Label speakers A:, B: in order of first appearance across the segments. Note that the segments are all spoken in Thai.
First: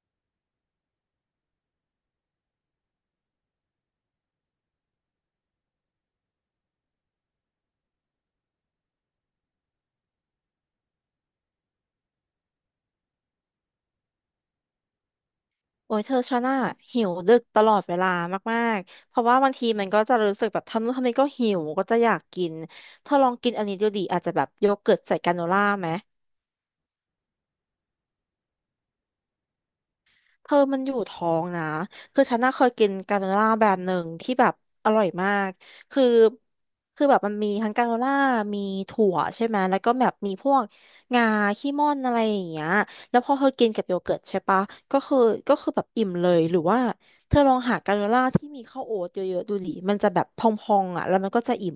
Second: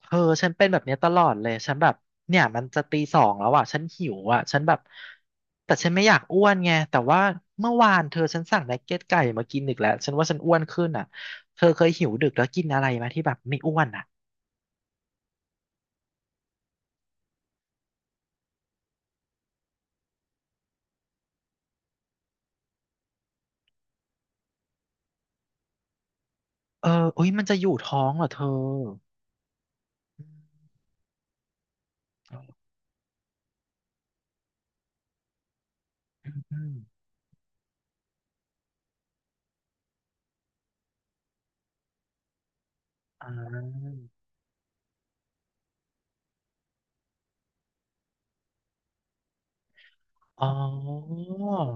A: เธอฉันเป็นแบบเนี้ยตลอดเลยฉันแบบเนี่ยมันจะตี 2แล้วอ่ะฉันหิวอ่ะฉันแบบแต่ฉันไม่อยากอ้วนไงแต่ว่าเมื่อวานเธอฉันสั่งนักเก็ตไก่มากินอีกแล้วฉันว่าฉันอ้วนขึ้นอ่ะเธอเคยหิวดึกแล้วกินอะไรไหมที่แบบไม่อ้วนอ่ะ
B: โอ้ยเธอชานาหิวดึกตลอดเวลามากๆเพราะว่าบางทีมันก็จะรู้สึกแบบทำนู่นทำนี่ก็หิวก็จะอยากกินเธอลองกินอันนี้ดูดิอาจจะแบบโยเกิร์ตใส่กราโนล่าไหม
A: เออเอ้ยมันจะอยู่ท้องเหรอเธอ
B: เธอมันอยู่ท้องนะคือฉันน่า
A: อ
B: เคยกินกราโนล่าแบรนด์หนึ่งที่แบบอร่อยมากคือ
A: ืมอืม
B: คือแบบมันมีทั้งกราโนล่ามีถั่วใช่ไหมแล้วก็แบบมีพวกงาขี้ม่อนอะไรอย่างเงี้ยแล้ว
A: อื
B: พอ
A: ม
B: เธอกินกับโยเกิร์ตใช่ปะก็คือก็คือแบบอิ่มเลยหรือว่าเธอลองหากราโนล่าที่มีข้าวโอ๊ตเยอะๆดูดิมันจะแบบพ
A: อ๋
B: องๆอ่ะแล้ว
A: อ
B: มันก็จะอิ่ม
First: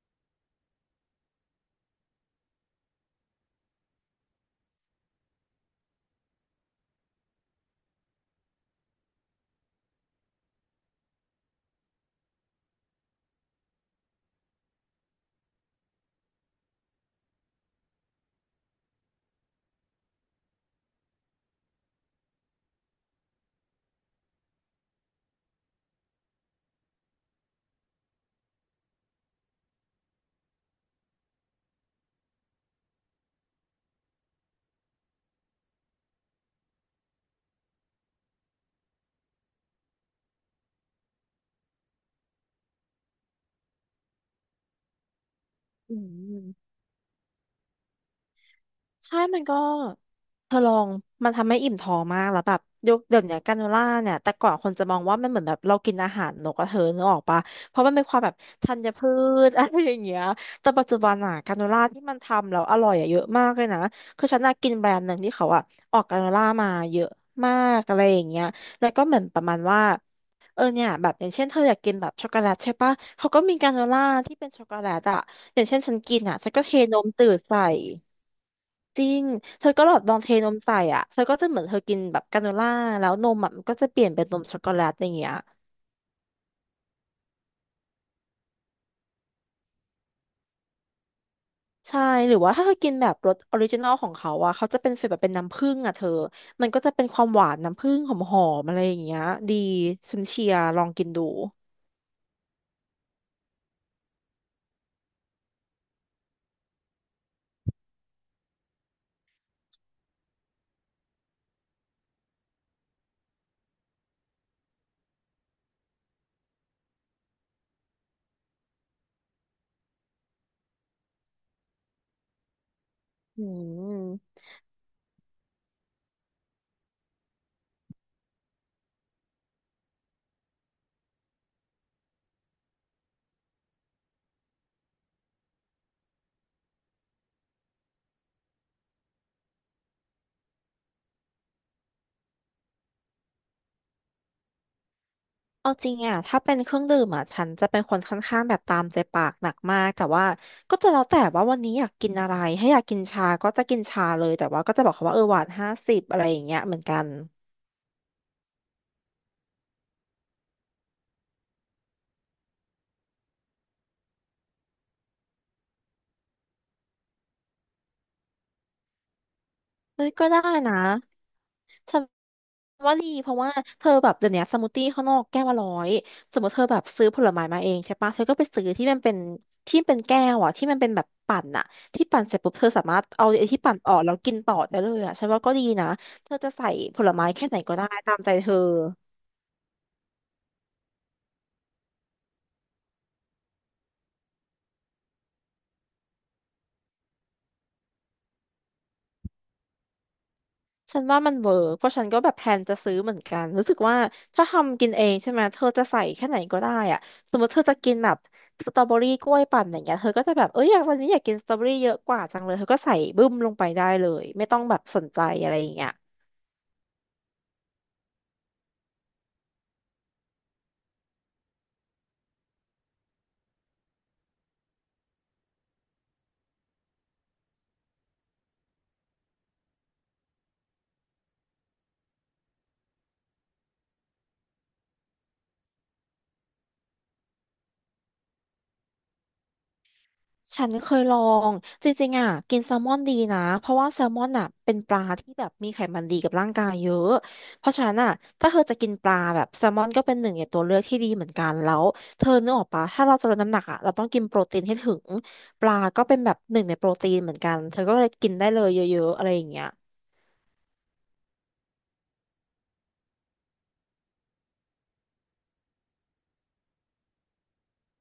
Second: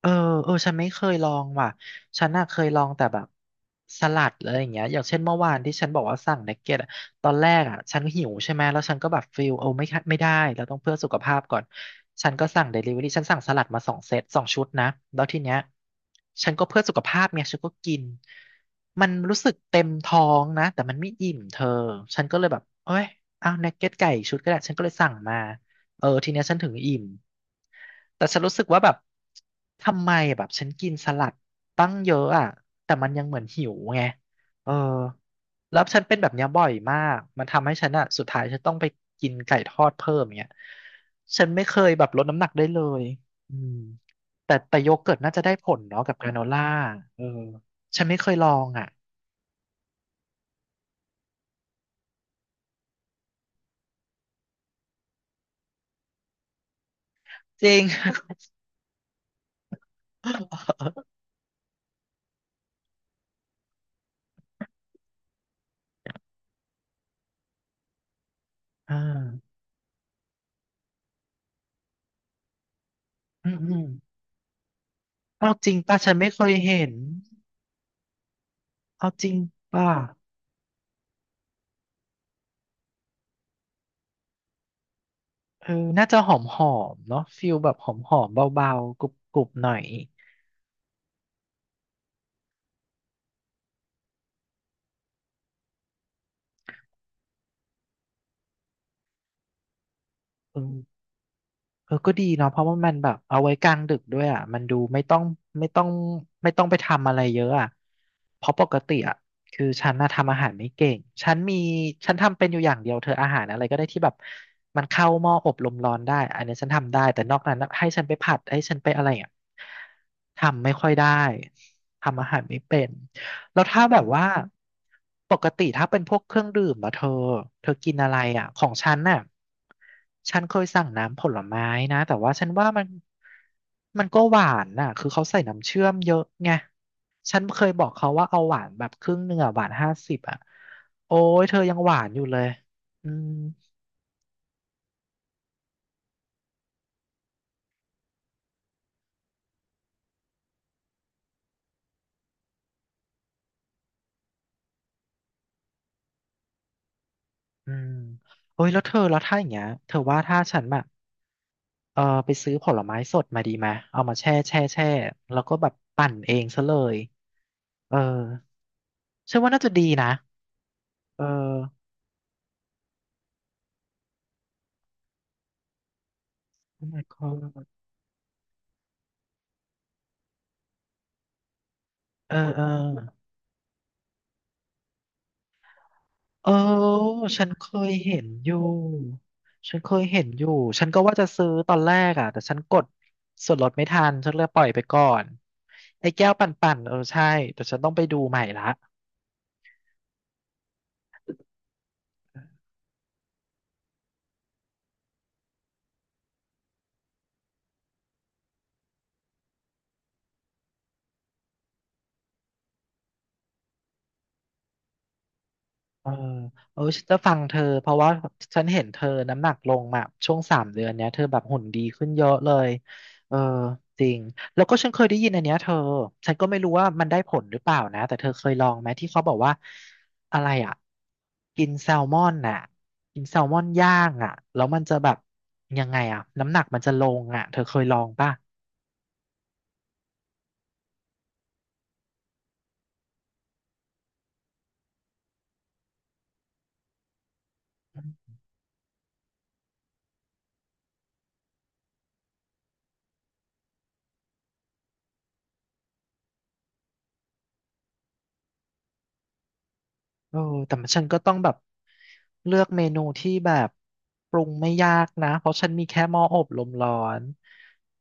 A: เออเออฉันไม่เคยลองว่ะ ฉันน่ะเคยลองแต่แบบสลัดอะไรอย่างเงี้ยอย่างเช่นเมื่อวานที่ฉันบอกว่าสั่งเนกเก็ตอะตอนแรกอ่ะฉันหิวใช่ไหมแล้วฉันก็แบบฟิลโอ้ไม่ค่ะไม่ได้เราต้องเพื่อสุขภาพก่อนฉันก็สั่งเดลิเวอรี่ฉันสั่งสลัดมา2 เซต2 ชุดนะแล้วทีเนี้ยฉันก็เพื่อสุขภาพเนี่ยฉันก็กินมันรู้สึกเต็มท้องนะแต่มันไม่อิ่มเธอฉันก็เลยแบบเอ้ยเอาเนกเก็ตไก่อีกชุดก็ได้ฉันก็เลยสั่งมา เออทีเนี้ยฉันถึงอิ่มแต่ฉันรู้สึกว่าแบบทำไมแบบฉันกินสลัดตั้งเยอะอ่ะแต่มันยังเหมือนหิวไงเออแล้วฉันเป็นแบบเนี้ยบ่อยมากมันทำให้ฉันอ่ะสุดท้ายฉันต้องไปกินไก่ทอดเพิ่มอย่างเงี้ยฉันไม่เคยแบบลดน้ำหนักได้เลยอืมแต่โยเกิร์ตน่าจะได้ผล
B: อื
A: เนาะกับกราโนล่า
B: ม
A: เออฉันไม่เคยลองอ่ะ
B: ใช่มันก็เธอลองมันทำให้อิ่มท้องมากแล้วแบบยกเดี๋ยวเนี้ยกราโนล่าเนี่ยแต่ก่อนคนจะมองว่ามันเหมือนแบบเรากินอาหารนกกระเธอนึกออกปะ
A: จ
B: เพ
A: ริง
B: ราะมันเป็นความแบบธัญพืช อะไรอย่างเงี้ยแต่ปัจจุบันอะกราโนล่าที่มันทำแล้วอร่อยอะเยอะมากเลยนะคือฉันน่ะกินแบรนด์หนึ่งที่เขาอะออกกราโนล่ามาเยอะมากอะไรอย่างเงี้ยแล้ ว
A: อ่า
B: ก็เหมือนประมาณว่าเออเนี่ยแบบอย่างเช่นเธออยากกินแบบช็อกโกแลตใช่ปะเขาก็
A: อื
B: มี
A: ม
B: ก
A: อื
B: ราโน
A: ม
B: ล่าที่เป็นช็อกโกแลตอะ
A: เอา
B: อย่า
A: จ
B: ง
A: ริง
B: เช่นฉั
A: ป่ะ
B: น
A: ฉัน
B: กิน
A: ไม่
B: อะ
A: เค
B: ฉั
A: ย
B: นก็เท
A: เห็น
B: นมตื่นใส่ จ
A: เอา
B: ริง
A: จริง
B: เธอก็
A: ป่ะ
B: แบบลองเทนมใส่อ่ะเธอก็จะเหมือนเธอกินแบบกราโนล่าแล้วนมอะมันก็จะเปลี่ยนเป็นนมช็อกโกแลตอย่างเงี้ย
A: เออน่าจะหอมหอมเนาะฟิลแบบหอมหอมเบาๆกรุบกรุบหน่อย
B: ใช่หรือว่าถ้าเธอกินแบบรสออริจินอลของเขาอ่ะเขาจะเป็นฟีลแบบเป็นน้ำผึ้งอ่ะเธอมันก็จะเป็นความหวานน้ำผึ้งหอมๆอะไรอย่างเงี้ยดีฉันเชีย
A: เอ
B: ร์ลอง
A: อ
B: กินดู
A: เออก็ดีเนาะเพราะว่ามันแบบเอาไว้กลางดึกด้วยอ่ะมันดูไม่ต้องไม่ต้องไม่ต้องไปทำอะไรเยอะอ่ะเพราะปกติอ่ะคือฉันน่ะทำอาหารไม่เก่งฉันมีฉันทำเป็นอยู่อย่างเดียวเธออาหารอะไรก็ได้ที่แบบมันเข้าหม้ออบลมร้อนได้อันนี้ฉันทำได้แต่นอกนั้นน่ะให้ฉันไปผัดให้ฉันไปอะไรอ่ะทำไม่ค่อยได้ทำอาหารไม่เป็น
B: อื
A: แล้วถ้าแบบว่า
B: ม
A: ปกติถ้าเป็นพวกเครื่องดื่มอะเธอเธอกินอะไรอะของฉันน่ะฉันเคยสั่งน้ำผลไม้นะแต่ว่าฉันว่ามันก็หวานน่ะคือเขาใส่น้ำเชื่อมเยอะไงฉันเคยบอกเขาว่าเอาหวานแบบครึ่งหนึ่งอะหวาน50อะโอ้ยเธอยังหวานอยู่เลยอืม
B: เอาจริงอ่ะถ้าเป็นเครื่องดื่มอ่ะฉันจะเป็นคนค่อนข้างแบบตามใจปากหนักมากแต่ว่าก็จะแล้วแต่ว่าวันนี้อยากกินอะไรถ้าอยากกินชาก็จะกินชาเลยแต่ว่าก็จะบอกเขาว่าเออหวาน 50อะไรอย่างเงี้ยเหมือนกัน
A: อืมโอ้ยแล้วเธอแล้วถ้าอย่างเงี้ยเธอว่าถ้าฉันแบบเออไปซื้อผลไม้สดมาดีไหมเอามาแช่แช่แช่แล้วก็แบบปั่นเองซะเลย เออฉันว่าน่าจะดี
B: เอ้
A: นะ
B: ยก็ได้นะ
A: เออ
B: ฉันว่าดีเพราะว่าเธอแบบเดี๋ยวนี้สมูทตี้ข้างนอกแก้วละร้อยสมมติเธอแบบ
A: Oh my
B: ซื้อผลไม้มา
A: god
B: เองใช่ปะเธอก็ไปซื้อที่มันเป็นที่เป็นแก้วอ่ะที่มันเป็นแบบปั่นอ่ะที่ปั่น
A: เอ
B: เส
A: อ
B: ร็จปุ๊บ
A: เออ
B: เธอสามารถเอาไอ้ที่ปั่นออกแล้วกินต่อได้เลยอ่ะฉันว่าก็ดีนะเธอ
A: เอ
B: จะ
A: อ
B: ใส่ผลไม้
A: ฉั
B: แค่
A: น
B: ไหน
A: เค
B: ก็ได้
A: ย
B: ตาม
A: เห็น
B: ใจเธ
A: อ
B: อ
A: ยู่ฉันเคยเห็นอยู่ฉันก็ว่าจะซื้อตอนแรกอ่ะแต่ฉันกดส่วนลดไม่ทันฉันเลยปล่อยไปก่อนไอ้แก้วปั่นๆเออใช่แต่ฉันต้องไปดูใหม่ละ
B: ฉันว่ามันเวิร์กเพราะฉันก็แบบแพลนจะซื้อเหมือนกันรู้สึกว่าถ้าทำกินเองใช่ไหม เธอจะใส่แค่ไหนก็ได้อะสมมติเธอจะกินแบบสตรอเบอรี่กล้วยปั่นอย่างเงี้ยเธอก็จะแบบเอ้ยอยากวันนี้อยากกินสตรอเบอรี่เยอะกว่าจังเลย เธอก็ใส่บึ้มลงไปได้เลยไม่ต้องแบบสนใจอะไรอย่างเงี้ย
A: เออเออฉันจะฟังเธอเพราะว่าฉันเห็นเธอน้ำหนักลงมาช่วง3 เดือนเนี้ยเธอแบบหุ่นดีขึ้นเยอะเลยเออจริงแล้วก็ฉันเคยได้ยินอันเนี้ยเธอฉันก็ไม่รู้ว่ามันได้ผลหรือเปล่านะแต่เธอเคยลองไหมที่เขาบอกว่าอะไรอ่ะกินแซลมอนน่ะกินแซลมอนย่างอ่ะแล้วมันจะแบบยังไงอ่ะน้ำหนักมันจะลงอ่ะเธอเคยลองป่ะ
B: ฉันเคยลองจริงๆอ่ะกินแซลมอนดีนะเพราะว่าแซลมอนอ่ะเป็นปลาที่แบบมีไขมันดีกับร่างกายเยอะเพราะฉะนั้นอ่ะถ้าเธอจะกินปลาแบบแซลมอนก็เป็นหนึ่งในตัวเลือกที่ดีเหมือนกันแล้วเธอนึกออกปะถ้าเราจะลดน้ำหนักอ่ะเราต้องกินโปรตีนให้ถึงปลาก็เป็นแบบหนึ่งในโปรตีนเหมือนกันเธอก็เลยกินได้เลยเยอะๆอะไรอย่างเงี้ย
A: เออแต่ฉันก็ต้องแบบเลือกเมนูที่แบบปรุงไม่ยากนะเพราะฉันมีแค่หม้ออบลมร้อน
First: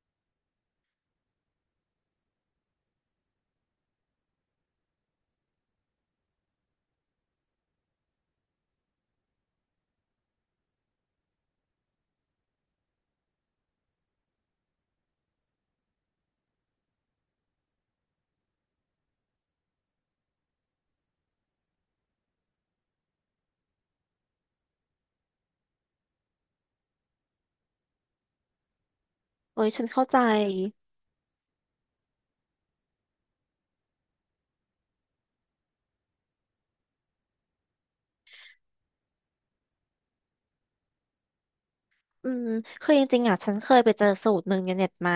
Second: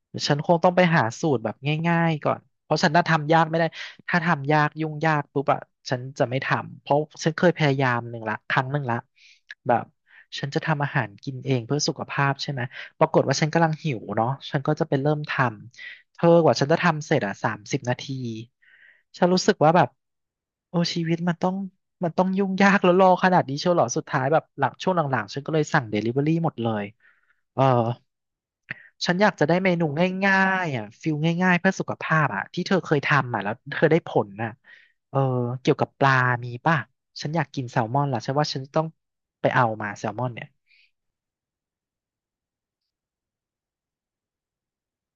A: เดี๋ยวฉันคงต้องไปหาสูตรแบบง่ายๆก่อนเพราะฉันน่าทำยากไม่ได้ถ้าทำยากยุ่งยากปุ๊บอะฉันจะไม่ทำเพราะฉันเคยพยายามหนึ่งละครั้งหนึ่งละแบบฉันจะทำอาหารกินเองเพื่อสุขภาพใช่ไหมปรากฏว่าฉันกำลังหิวเนาะฉันก็จะไปเริ่มทำ เธอกว่าฉันจะทำเสร็จอ่ะ30 นาที ฉันรู้สึกว่าแบบโอ้ชีวิตมันต้องยุ่งยากแล้วรอขนาดนี้เชียวเหรอสุดท้ายแบบหลังช่วงหลังๆฉันก็เลยสั่งเดลิเวอรี่หมดเลย เออฉันอยากจะได้
B: เอ้
A: เม
B: ย
A: นู
B: ฉันเข้าใจ
A: ง่ายๆอ่ะฟิลง่ายๆเพื่อสุขภาพอ่ะที่เธอเคยทำอ่ะแล้วเธอได้ผลน่ะเออเกี่ยวกับปลามีป่ะฉันอยากกินแซลมอนละฉันว่าฉันต้องไปเอามาแซลมอนเนี่ย
B: อืมคือจริงๆอ่ะฉันเคยไปเจอสูตรหนึ่งในเน็ตมา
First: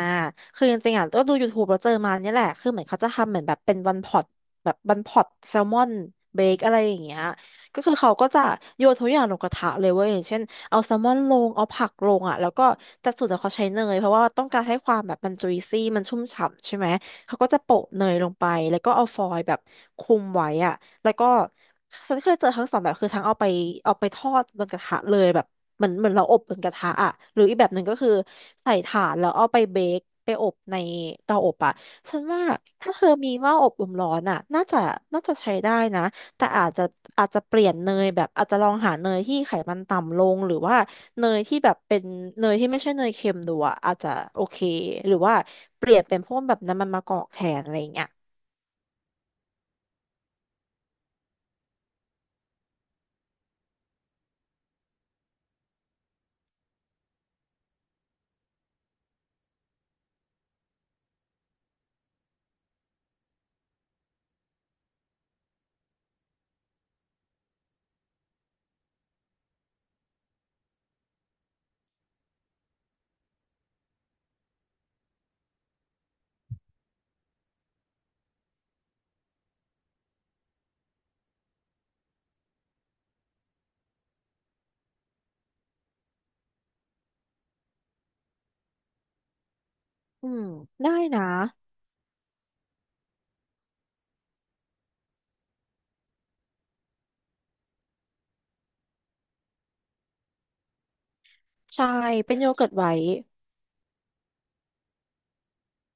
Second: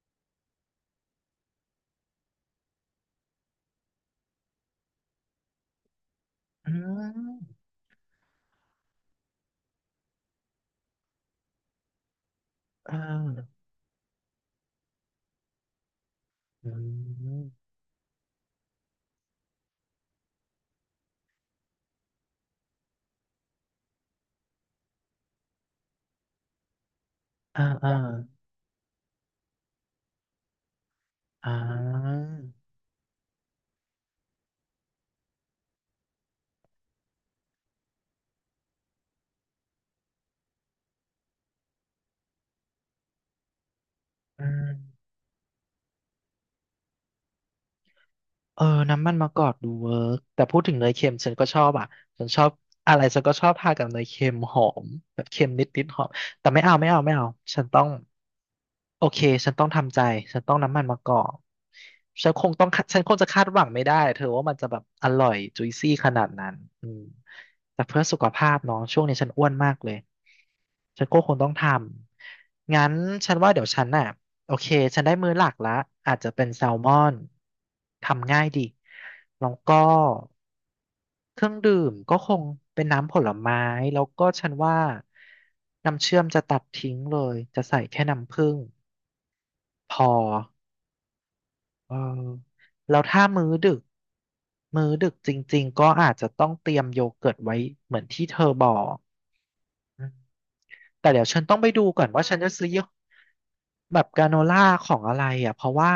B: คือจริงๆอ่ะก็ดู YouTube แล้วเจอมาเนี่ยแหละคือเหมือนเขาจะทำเหมือนแบบเป็นวันพอตแบบวันพอตแซลมอนเบค
A: อื
B: อะไรอย่างเงี้ย
A: ม
B: ก็คือเขาก็จะโยนทุกอย่างลงกระทะเลยเว้ยอย่างเช่นเอาแซลมอนลงเอาผักลงอ่ะแล้วก็
A: เอ
B: แต่สูตรเนี่ยเขา
A: อ
B: ใช้เนยเพราะว่าต้องการให้ความแบบมันจุยซี่มันชุ่มฉ่ำ
A: อื
B: ใช่ไหมเขา
A: ม
B: ก็จะโปะเนยลงไปแล้วก็เอาฟอยล์แบบคลุมไว้อ่ะแล้วก็ฉันเคยเจอทั้งสองแบบคือทั้งเอาไปเอาไปทอดบนกระทะเลยแบบ เหมือนเหมือนเราอบบนกระทะอ่ะหรืออี
A: เอ
B: ก
A: อ
B: แบบหนึ่
A: เอ
B: ง
A: อ
B: ก็คือใส่ถ่านแล้วเอาไปเบคไปอบในเตาอ
A: อ่
B: บอ่ะฉั
A: า
B: นว่าถ้าเธอมีหม้ออบลมร้อนอ่ะน่าจะใช้ได้นะแต่อาจจะเปลี่ยนเนยแบบอาจจะลองหาเนยที่ไขมันต่ำลงหรือว่าเนยที่แบบเป็นเนยที่ไม่ใช่เนยเค็มดูอ่ะอาจจะโอ
A: อื
B: เค
A: ม
B: หรือว่าเปลี่ยนเป็นพวกแบบน้ำมันมะกอกแทนอะไรอย่างเงี้ย
A: เออน้ำมันมะกอกดูเวิร์กแต่พูดถึงเนยเค็มฉันก็ชอบอ่ะฉันชอบอะไรฉันก็ชอบทากับเนยเค็มหอมแบบเค็มนิดๆหอมแต่ไม่เอาไม่เอาไม่เอาฉันต้องโอเคฉันต้องทำใจฉันต้องน้ำมันมะกอกฉันคงต้องคาฉันคงจะคาดหวังไม่ได้เธอว่ามันจะแบบอร่อยจุยซี่ขนาดนั้นอืมแต่เพื่อสุขภาพเนาะช่วงนี้ฉันอ้วนมากเลยฉันก็คงต้องทำงั้นฉันว่าเดี๋ยวฉันน่ะ โอเค ฉันได้มื้อหลักละอาจจะเป็นแซลมอน ทำง่ายดีแล้วก็เครื่องดื่มก็คงเป็นน้ำผลไม้ แล้วก็ฉันว่าน้ำเชื่อมจะตัดทิ้งเลย จะใส่แค่น้ำผึ้งพอ
B: อืมได้นะ
A: เออแล้วถ้ามื้อดึก มื้อดึกจริงๆก็อาจจะต้องเตรียมโยเกิร์ตไว้เหมือนที่เธอบอก แต่เดี๋ยวฉันต้องไปดู
B: ใช่
A: ก่อนว่า
B: เป็
A: ฉั
B: น
A: น
B: โย
A: จะซื้
B: เกิ
A: อ
B: ร์ต
A: ยี่ห้
B: ไว้
A: อแบบกราโนล่าของอะไรอ่ะเพราะว่า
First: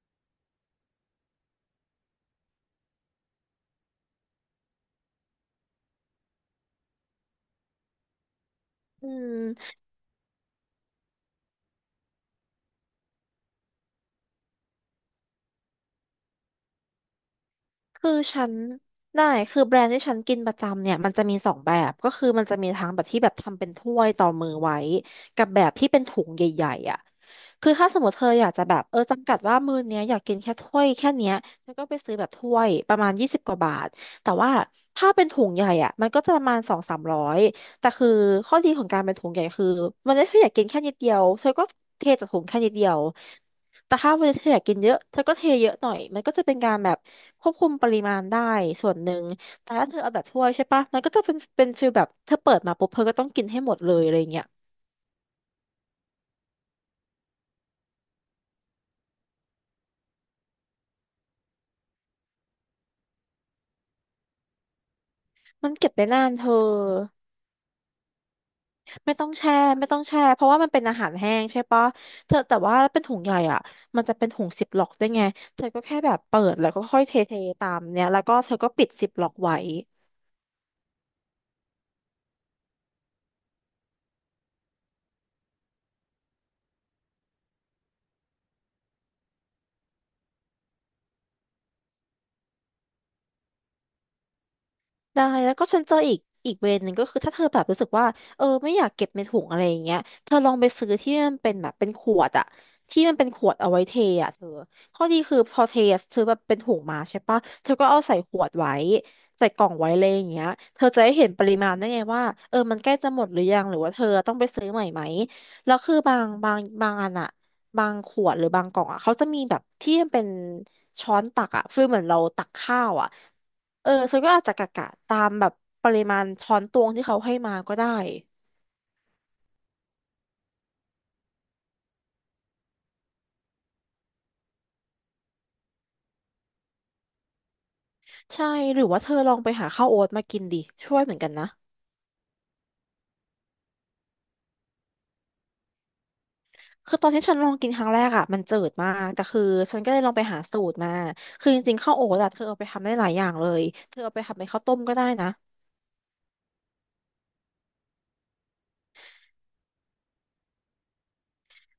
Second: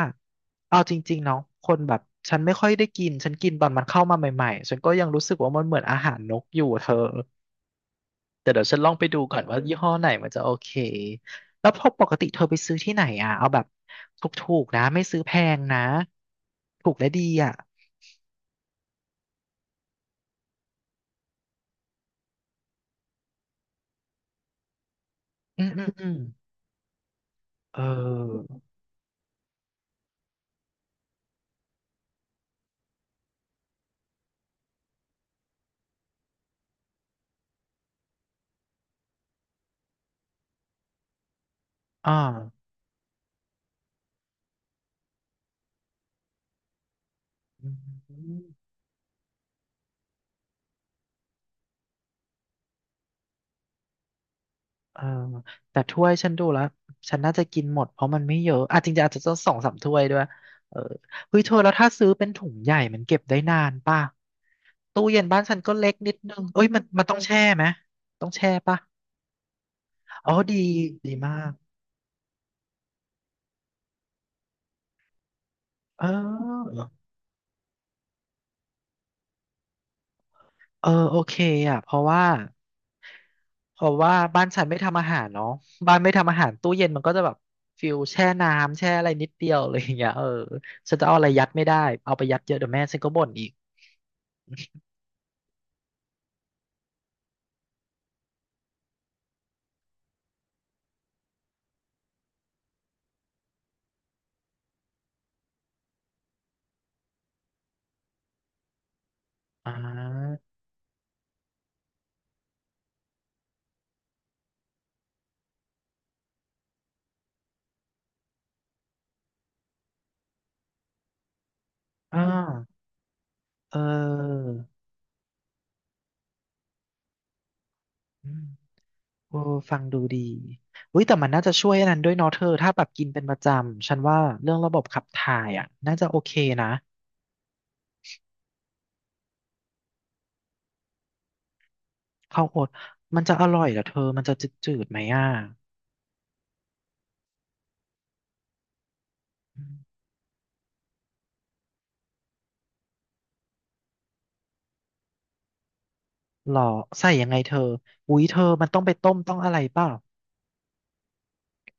A: เอาจริงๆเนาะคนแบบฉันไม่ค่อยได้กินฉันกินตอนมันเข้ามาใหม่ๆฉันก็ยังรู้สึกว่ามันเหมือนอาหารนกอยู่เธอแต่เดี๋ยวฉันลองไป
B: อื
A: ดูก่อนว่า
B: ม
A: ยี่ห้อไหนมันจะโอเคแล้วพอปกติเธอไปซื้อที่ไหนอ่ะเอาแบบถูกๆนะไม่ซื้อแพงนะถูกและดีอ่ะ
B: คือฉันได้คือแบรนด์ที่ฉันกินประจำเนี่ยมันจะมีสองแบบก็คือมันจะมีทั้งแบบที่แบบทำเป็นถ้วยต่อมือไว้กับแบ
A: อืม
B: บ
A: อื
B: ที่
A: ม
B: เป็น
A: อืม
B: ถุงใหญ่ๆอ่ะคือ
A: เอ
B: ถ้าสมมติเธออ
A: อ
B: ยากจะแบบเออจำกัดว่ามื้อเนี้ยอยากกินแค่ถ้วยแค่เนี้ยเธอก็ไปซื้อแบบถ้วยประมาณ20 กว่าบาทแต่ว่าถ้าเป็นถุงใหญ่อ่ะมันก็จะประมาณ2-3 ร้อยแต่คือข้อดีของการเป็นถุงใหญ่คือมันได้เธออยากกินแค่นิดเดียวเธอก็เท
A: อ่า
B: จากถุงแค่นิดเดียว แต่ถ้าวันนี้เธออยากกินเยอะเธอก็เทเยอะหน่อยมันก็จะเป็นการแบบควบ
A: อ
B: คุมปริมาณ
A: ื
B: ได้
A: ม
B: ส่วนหนึ่งแต่ถ้าเธอเอาแบบถ้วยใช่ปะมันก็จะเป็นฟีลแบบเธอเปิดมาปุ๊บเธอก็ต้องกินให้หมดเลยอะไรเงี้ย
A: เออแต่ถ้วยฉันดูแล้วฉันน่าจะกินหมดเพราะมันไม่เยอะอ่ะจริงๆอาจจะต้องสองสามถ้วยด้วยเออเฮ้ยเธอแล้วถ้าซื้อเป็นถุงใหญ่มันเก็บได้นานป่ะตู้เย็นบ้านฉัน
B: มั
A: ก็
B: น
A: เล็
B: เก็บ
A: ก
B: ได้
A: นิด
B: นาน
A: นึง
B: เธอ
A: เอ้ยมันต้องแช่ไหมต้องแช่ป่ะ
B: ไม่ต้องแช่ไม่ต้องแช่
A: อ๋อ
B: เพราะ
A: ดี
B: ว่ามันเป็นอาหา
A: ดี
B: รแห้
A: มา
B: ง
A: ก
B: ใช่ปะเธอแต่ว่าเป็นถุงใหญ่อ่ะมันจะเป็นถุงซิปล็อกได้วยไงเธอก็แค่
A: เอ
B: แบบเปิดแล้ว
A: อ
B: ก็ค่อยเทเทตามเนี้ยแล้วก็เธอก็ปิดซิปล็อกไว้
A: เออโอเคอ่ะเพราะว่าบ้านฉันไม่ทำอาหารเนาะบ้านไม่ทำอาหารตู้เย็นมันก็จะแบบฟิลแช่น้ำแช่อะไรนิดเดียวอะไรอย่างเงี้ยเออฉันจะเอาอะไรยัดไม่ได้เอาไปยัดเยอะเดี๋ยวแม่ฉันก็บ่นอีก
B: ได้แล้วก็ฉันเจออีกอีกเวย์หนึ่งก็คือถ้าเธอแบบรู้สึกว่าเออไม่อยากเก็บในถุงอะไรอย่างเงี้ยเธอลองไปซื้อที่มันเป็นแบบเป็นขวดอะที่มันเป็นขวดเอาไว้เทอะเธอข้อดีคือพอเทซื้อแบบเป็นถุงมาใช่ปะเธอก็เอาใส่ขวดไว้ใส่กล่อ
A: อ่
B: งไว้เลยอย่าง
A: า
B: เงี้ยเธอจะได้เห็นปริมาณได้ไงว่าเออมันใกล้จะหมดหรือยังหรือว่าเธอต้องไปซื้อใหม่ไหมแล้วคือบางอันอะบางขวดหรือบางกล่องอะเขาจะมีแบบที่มันเป็นช้อนตักอะฟีลเหมือน
A: อ่
B: เราตัก
A: า
B: ข้าวอะ
A: อเ
B: เออฉันก็อาจ
A: ออ
B: จะกะตามแบบปริมาณช้อนตวงที่เขาให้มาก็ได้
A: อืมโอ้ฟังดูดีอุ้ยแต่มันน่าจะช่วยอันนั้นด้วยเนาะเธอ ถ้าแบบกินเป็นประจำ ฉันว่าเรื่องระบบขับถ่ายอ่ะน่าจะโอเคนะ
B: ใช่หรือว่าเธอลองไปหาข้าวโอ๊ตมากินดิช่วยเหมือนกันนะ
A: ข้าวโอ๊ตมันจะอร่อยเหรอเธอ มันจะจืดๆไหมอ่ะ
B: คือตอนที่ฉันลองกินครั้งแรกอ่ะมันจืดมากแต่คือ
A: อื
B: ฉันก็เล
A: ม
B: ยลองไปหาสูตรมาคือจริงๆข้าวโอ๊ตอะเธอเอาไปทำได้หลายอย่างเลยเธอเอาไปทำเป็นข้าวต้มก็ได้นะ
A: หรอใส่ยังไงเธออุ้ยเธอ มันต้องไปต้มต้องอะไรเปล่า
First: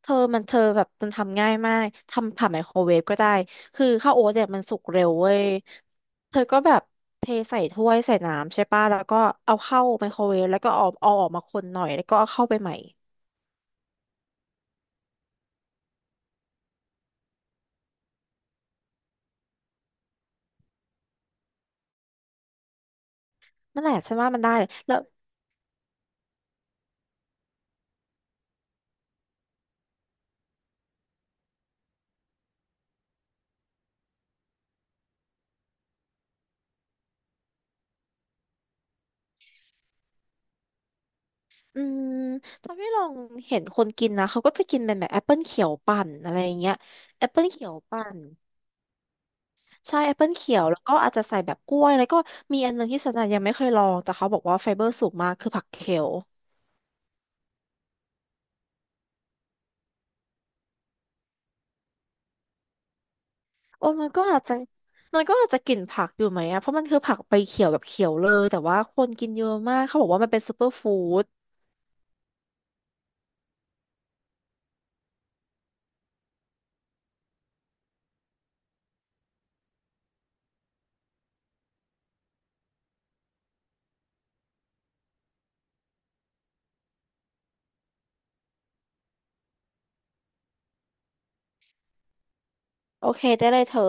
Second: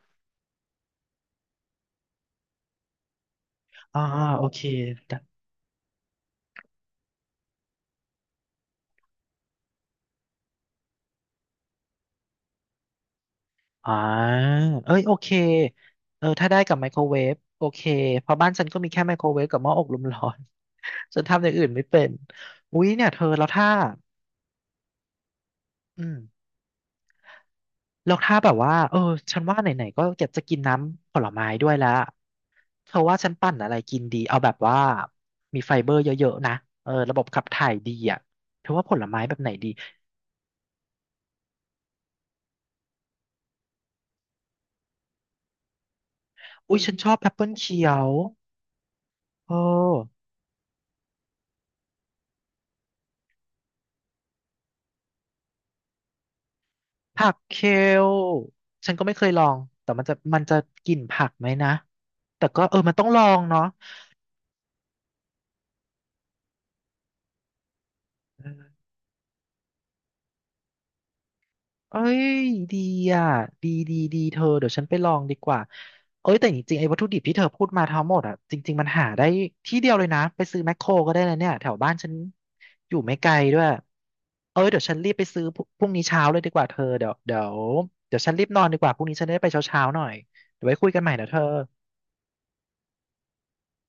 B: เธอมันเธอแบบมันทำง่ายมากทำผ่านไมโครเวฟก็ได้คือ
A: อ่า
B: ข้าวโอ๊ต
A: โอ
B: เนี่ย
A: เค
B: มันสุกเร็วเว้ยเธอก็แบบเทใส่ถ้วยใส่น้ำใช่ป่ะแล้วก็เอาเข้าไมโครเวฟแล้วก็เอาออกมาคนหน่อยแล้วก็เอาเข้าไปใหม่
A: อ่าเอ้ยโอเคเออถ้าได้กับไมโครเวฟโอเคเพราะบ้านฉันก็มีแค่ไมโครเวฟกับหม้ออบลมร้อน ฉันทำอย่างอื่นไม่เป็นอุ๊ยเนี่ยเธอแล้วถ้า
B: นั่นแหละฉันว่ามันได้เลยแล้ว
A: อืมแล้วถ้าแบบว่าเออฉันว่าไหนๆก็อยากจะกินน้ำผลไม้ด้วยแล้วเธอว่าฉันปั่นอะไรกินดีเอาแบบว่ามีไฟเบอร์เยอะๆนะเออระบบขับถ่ายดีอ่ะเธอว่าผลไม้แบบไหนดี
B: อืมตอนที่ลองเห็นคนกินนะเขาก็จะกินเป็นแบบแอปเปิลเขียวปั่นอะไรอย่างเงี้ย
A: อุ๊ยฉันชอบ
B: แอ
A: แอ
B: ป
A: ป
B: เปิ
A: เปิ
B: ล
A: ล
B: เขียว
A: เขีย
B: ปั่
A: ว
B: น
A: เออ
B: ใช่แอปเปิลเขียวแล้วก็อาจจะใส่แบบกล้วยแล้วก็มีอันหนึงที่ฉันอะยังไม่เคยลองแต่เขาบอกว่าไฟเบอร์สูงมากคือผักเคล
A: ผักเคลฉันก็ไม่เคยลอง แต่มันจะกลิ่นผักไหมนะ แต่ก็เออมันต้องลองเนาะ
B: โอ้มันก็อาจจะมันก็อาจจะกลิ่นผักอยู่ไหมอะเพราะมันคือผักใบเขียวแบบเขียวเล
A: เอ
B: ยแต่ว่า
A: อ
B: คนกินเยอะมากเขาบอกว่ามันเป็นซูเปอร์ฟู้ด
A: เอ้ยดีอ่ะดีดีดีเธอเดี๋ยวฉันไปลองดีกว่าเอ้ยแต่จริงๆไอ้วัตถุดิบที่เธอพูดมาทั้งหมดอ่ะจริงๆมันหาได้ที่เดียวเลยนะ ไปซื้อแมคโครก็ได้เลยเนี่ยแถวบ้านฉันอยู่ไม่ไกลด้วยเอ้ยเดี๋ยวฉันรีบไปซื้อพรุ่งนี้เช้าเลยดีกว่าเธอเดี๋ยวเดี๋ยวฉันรีบนอนดีกว่าพรุ่งนี้ฉันได้ไปเช้าๆหน่อยเดี๋ยวไว้คุยกันใหม่นะเธอ
B: โอเคได้เลยเธอ